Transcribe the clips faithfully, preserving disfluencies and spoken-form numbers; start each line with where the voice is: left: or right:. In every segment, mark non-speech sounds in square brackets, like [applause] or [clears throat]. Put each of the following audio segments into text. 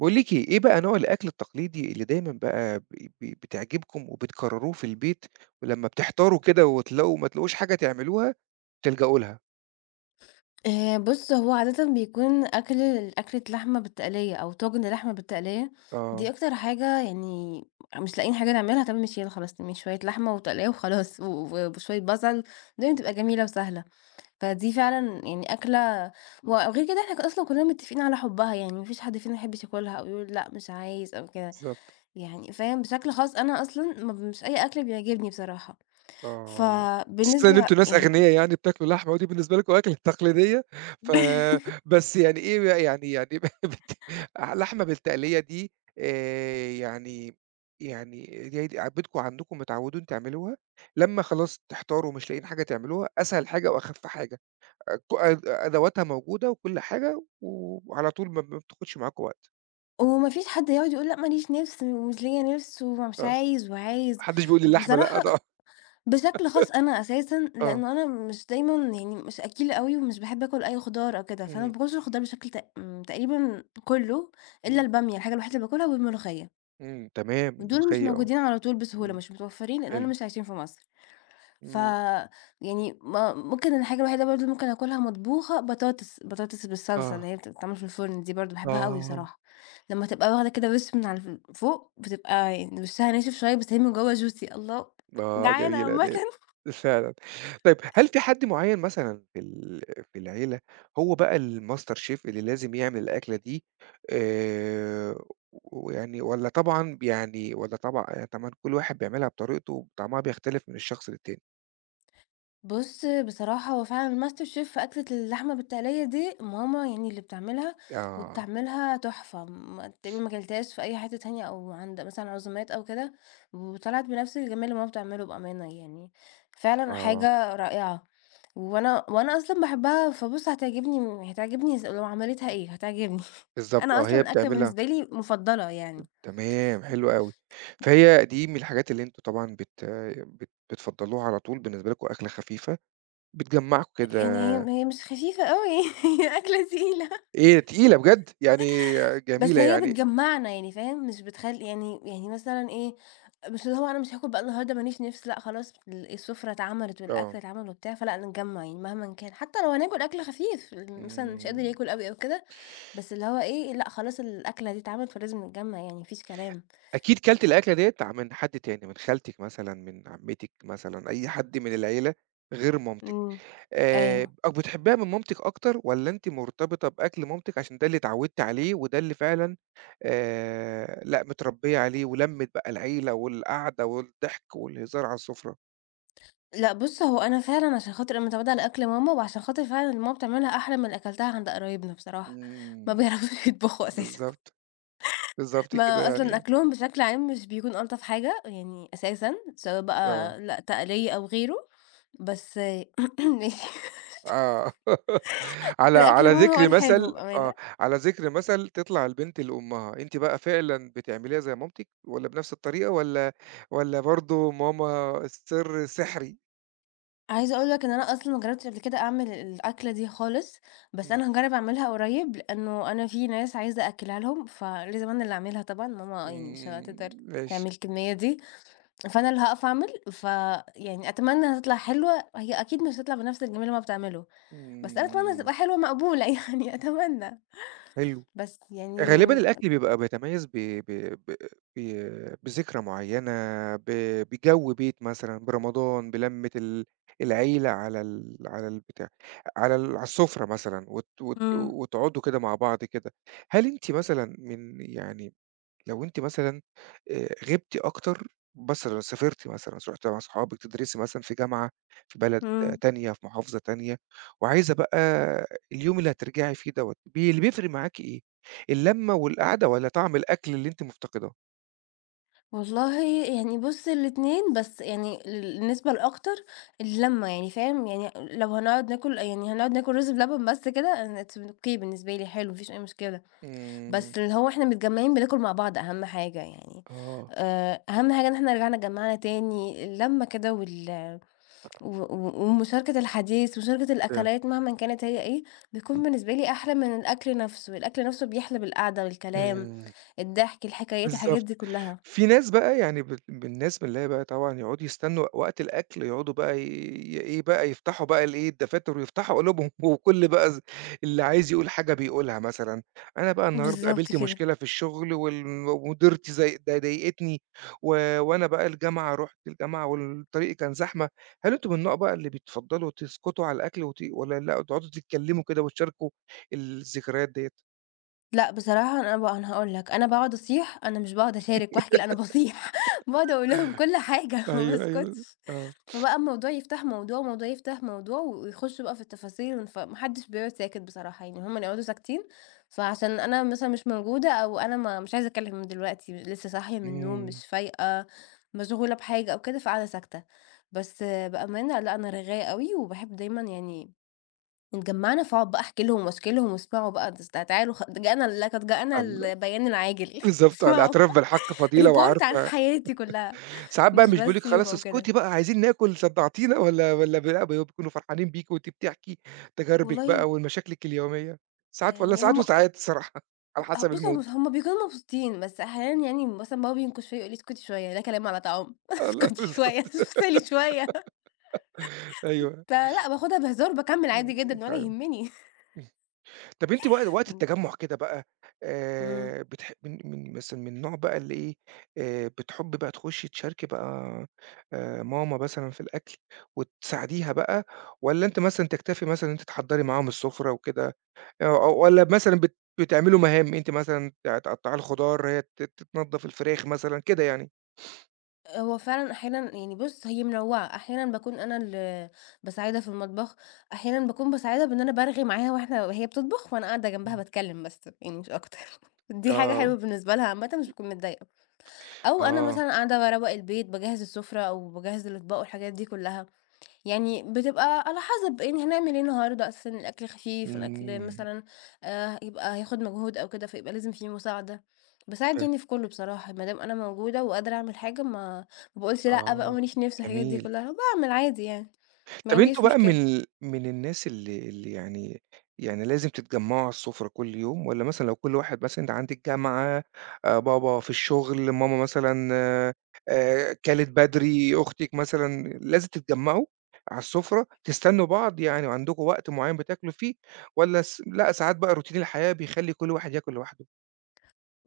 right: باقول لِك إيه، إيه بقى نوع الأكل التقليدي اللي دايمًا بقى ب ب بتعجبكم وبتكرروه في البيت، ولمّا بتحتاروا كده وتلاقوا ما تلاقوش حاجة تعملوها تلجأوا لها؟
left: آآ بُص، هو عادةً بيكون أكل أكلة لحمة بالتقلية أو طاجن لحمة بالتقلية، دي
right: آه.
left: أكتر حاجة يعني مش لاقيين حاجة نعملها، طب ماشي يالّا خلاص نعمل شوية لحمة وتقلية وخلاص، و وشوية بصل، الدنيا
right: إمم.
left: بتبقى جميلة وسهلة. فدي فعلًا يعني أكلة وغير كده إحنا ك أصلًا كلنا متفقين على حُبّها، يعني ما فيش حد فينا ما يحبش ياكلها أو يقول لأ مش عايز أو كده،
right: بالضبط.
left: يعني فاهم؟ بشكل خاص أنا أصلًا ما ب مش أي أكل بيعجبني بصراحة،
right: آه. خصوصًا إن
left: فبالنسبة
right: أنتم ناس
left: يعني
right: أغنيا يعني بتاكلوا لحمة ودي بالنسبة لكم أكلة تقليدية، ف
left: [laughs]
right: بس يعني إيه بقى يعني يعني [laughs] بت لحمة بالتقلية دي، آآ، يعني يعني دي د عادتكم عندكم متعودين تعملوها، لمّا خلاص تحتاروا ومش لاقيين حاجة تعملوها أسهل حاجة وأخف حاجة؟ ك أد أدواتها موجودة وكل حاجة، وعلى طول ما ما بتاخدش معاكم وقت.
left: وما فيش حد يقعد يقول لأ ما ليش نِفْس ومش ليّا نِفْس
right: آه.
left: ومش عايز
right: ما
left: وعايز،
right: حدش بيقول لي اللحمة لأ
left: بصراحة
right: ده.
left: بشكل خاص أنا أساسًا
right: آه.
left: لإنه أنا مش دايمًا يعني مش أكِّيلة أوي ومش باحب آكُل أي خضار أو كده، فأنا ما
right: إمم.
left: باكُلش الخضار بشكل تق إمم، تقريبًا كُلّه إلا
right: إمم.
left: البامية الحاجة الوحيدة اللي باكُلها والملوخية،
right: إمم. تمام.
left: ودول مش
right: الملوخية آه.
left: موجودين على طول بسهولة،
right: إمم.
left: مش متوفّرين لإن أنا
right: حلو.
left: مش عايشين في مصر. ف
right: إمم.
left: يعني ما ممكن الحاجة الوحيدة برضه اللي ممكن آكلها مطبوخة بطاطس، بطاطس بالصلصة
right: آه.
left: اللي هي بتتعمل في الفرن دي برضه باحبها أوي
right: آه.
left: بصراحة، لمّا تبقى واخدة كده وش من على ف فوق بتبقى يعني وشها ناشف شوية بس هي من جوّه juicy الله
right: آه،
left: جعانة
right: جميلة
left: عامةً.
right: ديّة. فعلًا. طيب هل في حد معيّن مثلًا في ال في العيلة هو بقى الmaster chef اللي لازم يعمل الأكلة دي؟ آآ، ويعني والّا طبعًا يعني والّا طبعًا يعني طبعًا كل واحد بيعملها بطريقته وطعمها بيختلف من الشخص للتاني؟
left: بُص، بصراحة هو فعلًا الماستر شيف في أكلة اللحمة بالتقلية دي ماما يعني اللي بتعملها،
right: آه.
left: وبتعملها تحفة، م تقريبًا ما كلتهاش في أي حتة تانية أو عند مثلًا عزومات أو كده، وطلعت بنفس الجمال اللي ماما بتعمله بأمانة يعني، فعلًا
right: آه.
left: حاجة رائعة، وأنا وأنا أصلًا باحبها فبُص هتعجبني هتعجبني ز لو عملتها إيه هتعجبني، [laughs]
right: بالضبط
left: أنا
right: آه،
left: أصلًا
right: هي
left: الأكلة
right: بتعملها.
left: بالنسبة لي مفضلة يعني،
right: تمام، حلو أوي. فهي دي من الحاجات اللي أنتم طبعًا بت بت بتفضّلوها على طول، بالنسبة لكم أكلة خفيفة، بتجمّعكم كده.
left: يعني هي هي مش خفيفة أوي [laughs] هي أكلة تقيلة.
right: إيه تقيلة بجد، يعني
left: بس
right: جميلة
left: هي
right: يعني.
left: بتجمّعنا يعني فاهم، مش بتخل يعني يعني مثلًا إيه، مش اللي هو أنا مش هاكل بقى النهارده ما ليش نِفْس، لأ خلاص ال السُفرة اتعملت
right: آه.
left: والأكل اتعمل وبتاع، فلأ نتجمّع يعني مهمًا كان، حتى لو هناكل أكل خفيف ال مثلًا مش قادر
right: إمم.
left: ياكل أوي أو كده، بس اللي هو إيه، لأ خلاص الأكلة دي اتعملت فلازم نتجمّع يعني ما فيش كلام.
right: أكيد كلتِ الأكلة ديّة من حد تاني، من خالتِك مثلًا، من عمتِك مثلًا، أي حد من العيلة غير مامتِك.
left: إمم،
right: آآ،
left: أيوه.
right: أو بتحبيها من مامتِك أكتر والّا أنتِ مرتبطة بأكل مامتِك عشان ده اللي اتعودتِ عليه وده اللي فعلًا آآ، لأ متربية عليه ولمِّة بقى العيلة والقعدة والضحك والهزار على السفرة؟
left: لأ بُص، هو أنا فعلًا عشان خاطر أنا متعودة على أكل ماما، وعشان خاطر فعلًا اللي ماما بتعملها أحلى من اللي أكلتها عند قرايبنا بصراحة، ما
right: إمم.
left: بيعرفوش يطبخوا أساسًا.
right: بالضبط. بالضبط كده
left: ما أصلًا
right: يعني
left: أكلهم بشكل عام مش بيكون ألطف حاجة، يعني أساسًا، سواء
right: آه.
left: بقى لأ تقلية أو غيره، بس [clears throat] ماشي
right: آه. [laughs]
left: [laughs]
right: على
left: الأكل
right: على
left: المهم هو
right: ذكر
left: الحلو
right: مثل آه،
left: بأمانة.
right: على ذكر مثل تطلع البنت لأمها، أنتِ بقى فعلًا بتعمليها زي مامتِك والّا بنفس الطريقة والّا والّا برضه ماما السر سحري؟
left: عايزة أقول لك إن أنا أصلًا ما جربتش قبل كده أعمل الأكلة دي خالص، بس
right: إمم.
left: أنا هاجرب أعملها قريب، لأنه أنا في ناس عايزة أأكلها لهم، فلازم أنا اللي أعملها طبعًا، ماما
right: إمم.
left: يعني مش هتقدر
right: إمم، ماشي.
left: تعمل الكمية دي، فأنا اللي هاقف أعمل، فيعني أتمنى هتطلع حلوة، هي أكيد مش هتطلع بنفس الجمال اللي ماما بتعمله. بس أنا أتمنى
right: إمم.
left: تبقى حلوة مقبولة [laughs] يعني أتمنى،
right: حلو.
left: بس يعني
right: غالبًا الأكل بيبقى بيتميّز ب ب ب ب بذكرى معيّنة، ب بجَو بيت مثلًا، برمضان، بلمّة ال العيلة على ال على البتاع، على ال على السُفرة مثلًا وت وت
left: إمم،
right: وتقعدوا كده مع بعض كده. هل أنتِ مثلًا من يعني لو أنتِ مثلًا آآ غِبتِ أكتر، مثلًا سافرتِ مثلًا، رُحتِ مع صحابِك تدرسي مثلًا في جامعة في بلد آه،
left: إمم.
right: تانية، في محافظة تانية، وعايزة بقى اليوم اللي هترجعي فيه دوّة، بي اللي بيفرق معاكِ إيه؟ اللمة والقعدة والّا طعم الأكل اللي أنتِ مفتقداه؟
left: والله يعني بُص الاتنين، بس يعني ال النسبة الأكتر اللمة يعني فاهم، يعني لو هنقعد ناكل يعني هنقعد ناكل رز بلبن بس كده أنا it's okay بالنسبة لي حلو ما فيش أي مشكلة،
right: إمم.
left: بس اللي هو إحنا متجمعين بناكل مع بعض أهم حاجة يعني،
right: آه.
left: آآ أهم حاجة إن إحنا رجعنا اتجمعنا تاني، اللمة كده وال و و ومشاركة الحديث ومشاركة
right: فهمت.
left: الأكلات مهمًا كانت هي إيه،
right: إمم.
left: بيكون بالنسبة لي أحلى من الأكل نفسه، الأكل نفسه بيحلى بالقعدة، بالكلام،
right: إمم.
left: الضحك، الحكايات، الحاجات
right: بالضبط.
left: دي كلها.
right: في ناس بقى يعني بال بالناس من اللي هي بقى طبعًا يقعدوا يستنوا وقت الأكل يقعدوا بقى ي ي- إيه بقى يفتحوا بقى الإيه، الدفاتر ويفتحوا قلوبهم [laughs] وكل بقى ز اللي عايز يقول حاجة بيقولها مثلًا، أنا بقى النهارده
left: بالضبط
right: قابلت
left: كده.
right: مشكلة في الشغل وال ومديرتي زي ضا ضايقتني و وأنا بقى الجامعة رُحت الجامعة والطريق كان زحمة، هل أنتم من النوع بقى اللي بتفضّلوا تسكتوا على الأكل وت والّا لأ تقعدوا تتكلموا كده وتشاركوا الذكريات ديّة؟
left: لأ، بصراحة أنا بقى أنا هاقول لك، أنا باقعد أصيح، أنا مش باقعد أشارك وأحكي، لأ أنا باصيح، باقعد [laughs] أقول لهم كل حاجة [laughs] ما
right: أيوه، أيوه.
left: باسكتش،
right: آه.
left: فبقى الموضوع يفتح موضوع، موضوع يفتح موضوع، ويخشوا بقى في التفاصيل، فما حدش بيقعد ساكت بصراحة، يعني هُم اللي يقعدوا ساكتين، فعشان أنا مثلًا مش موجودة أو أنا ما مش عايزة أتكلم من دلوقتي، لسه صاحية من النوم،
right: إمم.
left: مش فايقة، مشغولة بحاجة أو كده، فقاعدة ساكتة، بس بأمانة لأ، أنا رغاية أوي وباحب دايمًا يعني اتجمّعنا، فاقعد بقى أحكي لهم واشكي لهم واسمعوا بقى ده س ده تعالوا خ ده جاءنا لقد جاءنا
right: ال
left: البيان العاجل [laughs]
right: بالضبط آه،
left: اسمعوا
right: الاعتراف بالحق فضيلة
left: report عن
right: وعارفة.
left: حياتي كلها
right: ساعات بقى
left: مش
right: مش بيقولوا
left: بس
right: لِك
left: يوم
right: خلاص
left: أو كده.
right: اسكتي بقى عايزين ناكل صدّعتينا والّا والّا ب لأ بيكونوا فرحانين بيكِ وأنتِ بتحكي تجاربِك
left: والله
right: بقى ومشاكلِك اليومية؟ ساعات والّا
left: يعني
right: ساعات
left: هم
right: وساعات الصراحة [laughs] على
left: أ
right: حسب
left: بُص هم
right: الmood.
left: هم بيكونوا مبسوطين، بس أحيانًا يعني مثلًا بابا بينكش فيّا يقول لي: "اسكتي شوية، ده كلام على طعام، [laughs]
right: [laughs] آه، لأ
left: اسكتي شوية، [laughs]
right: بالضبط.
left: افصلي شوية."
right: أيوه.
left: فلأ باخدها بهزار وباكمّل
right: إمم.
left: عادي جدًا ولا
right: تمام.
left: يهمني.
right: طب أنتِ وق
left: [laughs]
right: وقت
left: إمم.
right: التجمُّع كده بقى
left: إمم.
right: آآ بتح من من مثلًا من النوع بقى اللي إيه، آآ بتحبّي بقى تخُشّي تشاركي بقى آآ ماما مثلًا في الأكل وتساعديها بقى، والّا أنتِ مثلًا تكتفي مثلًا إن أنتِ تحضّري معاهم السُفرة وكده، آآ والّا مثلًا بت بتعملوا مهام أنتِ مثلًا ت تقطّعي الخضار، هي ت ت تنضّف الفراخ مثلًا كده يعني؟
left: هو فعلًا أحيانًا يعني بُص، هي منوّعة، أحيانًا باكون أنا اللي باساعدها في المطبخ، أحيانًا باكون باساعدها بإن أنا بارغي معاها وإحنا وهي بتطبخ وأنا قاعدة جنبها
right: إمم.
left: باتكلم بس يعني مش أكتر. [laughs] دي حاجة
right: آه.
left: حلوة بالنسبة لها عامةً مش باكون متضايقة، أو أنا
right: آه.
left: مثلًا قاعدة باروّق البيت، باجهّز السفرة أو باجهّز الأطباق والحاجات دي كلّها. يعني بتبقى على حسب يعني هنعمل ايه النهارده اساسا الاكل خفيف الاكل
right: إمم.
left: مثلا آه يبقى هياخد مجهود او كده فيبقى لازم فيه مساعده بساعد
right: ف
left: يعني في كله بصراحه ما دام انا موجوده وقادره اعمل حاجه ما ما بقولش لا بقى
right: آه.
left: ماليش نفس الحاجات دي
right: جميل.
left: كلها بعمل عادي يعني ما
right: طب أنتم
left: عنديش
right: بقى
left: مشكله
right: من ال من الناس اللي اللي يعني يعني لازم تتجمّعوا على السفرة كل يوم، والّا مثلًا لو كل واحد مثلًا أنت عندِك جامعة، آآ، بابا في الشغل، ماما مثلًا آآ، كَلِت بدري، أختِك مثلًا، لازم تتجمّعوا على السفرة، تستنوا بعض يعني وعندكم وقت معيّن بتاكلوا فيه، والّا س لأ ساعات بقى روتين الحياة بيخلّي كل واحد ياكل لوحده؟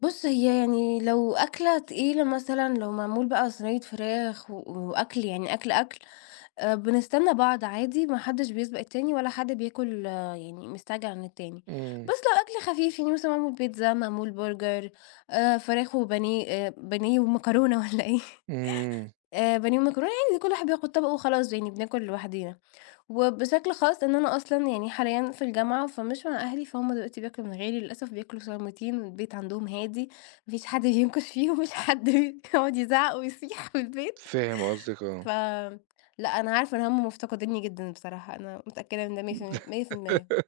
left: بص هي يعني لو اكله تقيله مثلا لو معمول بقى صينيه فراخ و- واكل يعني اكل اكل آآ، بنستنى بعض عادي، ما حدش بيسبق التاني ولا حد بياكل آه، يعني مستعجل عن التاني،
right: إمم.
left: بس لو أكل خفيف يعني مثلًا معمول بيتزا، معمول برجر، آآ، فراخ وبانيه آآ، بانيه ومكرونة [laughs] والّا إيه
right: إمم.
left: آآ، بانيه ومكرونة عادي كل واحد بياخد طبقه وخلاص يعني بناكل لوحدينا، وبشكل خاص إن أنا أصلًا يعني حاليًا في الجامعة، فمش مع أهلي، فهُم دلوقتي بياكلوا من غيري للأسف، بياكلوا صامتين، والبيت عندهم هادي، ما فيش حد بينكش فيه وما فيش حد [laughs] بيقعد يزعق ويصيح في البيت.
right: فاهم قصدِك،
left: ف
right: آه.
left: لأ، أنا عارفة إن هُم مفتقدينّي جدًا بصراحة، أنا متأكدة من ده مية في المية مية في المية.
right: [laughs]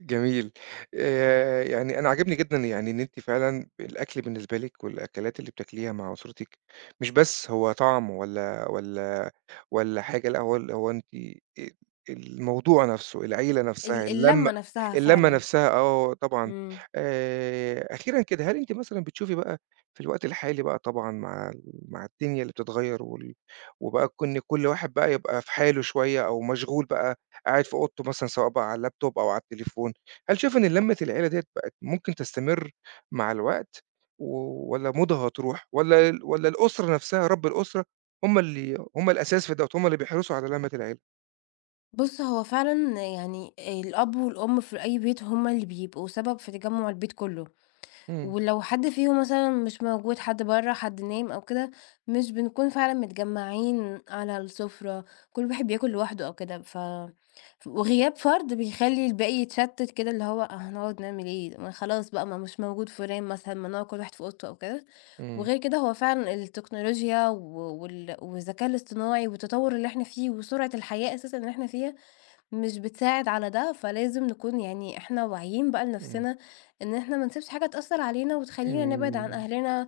right: جميل. آآ يعني أنا عاجبني جدًا يعني إن أنتِ فعلًا الأكل بالنسبة لِك والأكلات اللي بتاكليها مع أسرتِك، مش بس هو طعم والّا والّا والّا حاجة، لأ هو ال هو أنتِ آآ الموضوع نفسه، العيلة نفسها،
left: ال
right: اللمة
left: اللمّة نفسها
right: اللمة
left: فعلًا.
right: نفسها آه طبعًا.
left: إمم.
right: آآ أخيرًا كده، هل أنتِ مثلًا بتشوفي بقى في الوقت الحالي بقى طبعًا مع ال مع الدنيا اللي بتتغيّر وال وبقى كون كل واحد بقى يبقى في حاله شوية أو مشغول بقى قاعد في أوضته مثلًا سواء بقى على اللابتوب أو على التليفون، هل شايفة إن لمة العيلة ديّة بقت ممكن تستمر مع الوقت و والّا مودها هتروح والّا ال والّا الأسرة نفسها رب الأسرة هم اللي هم الأساس في دوّة، هم اللي بيحرصوا على لمّة العيلة.
left: بُص، هو فعلًا يعني الأب والأم في أي بيت هُم اللي بيبقوا سبب في تجمُّع البيت كُلّه.
right: إمم.
left: ولو حد فيهم مثلًا مش موجود، حد برّه، حد نايم أو كده، مش بنكون فعلًا متجمّعين على السفرة، كل واحد بياكل لوحده أو كده، ف وغياب فرد بيخلّي الباقي يتشتت كده، اللي هو آه هنقعد نعمل إيه؟ ما خلاص بقى ما مش موجود فلان مثلًا، ما نقعد كل واحد في أوضته أو كده،
right: إمم.
left: وغير كده هو فعلًا التكنولوجيا و وال والذكاء الاصطناعي والتطوّر اللي إحنا فيه وسرعة الحياة أساسًا اللي إحنا فيها، مش بتساعد على ده، فلازم نكون يعني إحنا واعيين بقى
right: إمم.
left: لنفسنا إن إحنا ما نسيبش حاجة تأثّر علينا وتخلّينا نبعد عن
right: إمم.
left: أهلنا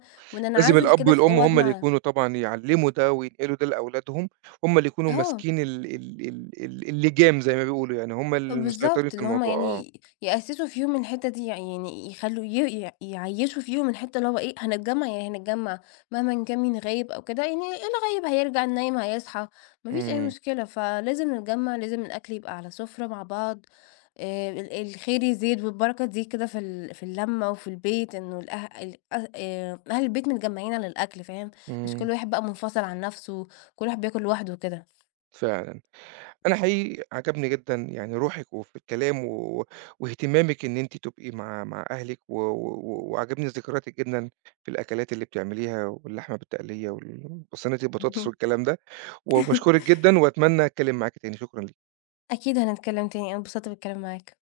right: لازم
left: وننعزل
right: الأب
left: كده في
right: والأم هم اللي
left: أوضنا.
right: يكونوا طبعًا يعلّموا ده وينقلوا ده لأولادهم، هم اللي يكونوا
left: آه.
right: ماسكين ال ال ال ال اللِجام زي ما بيقولوا، يعني هم المسيطرين
left: بالضبط،
right: في
left: اللي هُم
right: الموضوع، آه.
left: يعني يأسّسوا فيهم الحتّة دي، يعني يخلّوا ي ي يعيّشوا فيهم الحتّة اللي هو إيه، هنتجمّع يعني هنتجمّع، مهمًا كان مين غايب أو كده، يعني اللي غايب هيرجع، النايم هيصحى، ما فيش أي
right: إمم.
left: مشكلة، فلازم نتجمّع، لازم الأكل يبقى على سُفرة مع بعض، آآ ال الخير يزيد والبركة تزيد كده في ال في اللمّة وفي البيت، إنه الأه ال أه آآ أهل البيت متجمّعين على الأكل، فاهم، مش
right: إمم.
left: كل واحد بقى منفصل عن نَفْسه، كل واحد بياكل لوحده وكده.
right: فعلًا. أنا حقيقي عجبني جدًا يعني روحِك وفي الكلام و واهتمامِك إن أنتِ تبقي مع مع أهلِك و و وعجبني ذكرياتِك جدًا في الأكلات اللي بتعمليها واللحمة بالتقلية وال وصينية البطاطس والكلام ده، وباشكرِك
left: [laughs]
right: جدًا وأتمنى أتكلم معاكِ تاني، شكرًا ليكِ.
left: أكيد هنتكلّم تاني، أنا اتبسطت بالكلام معاك.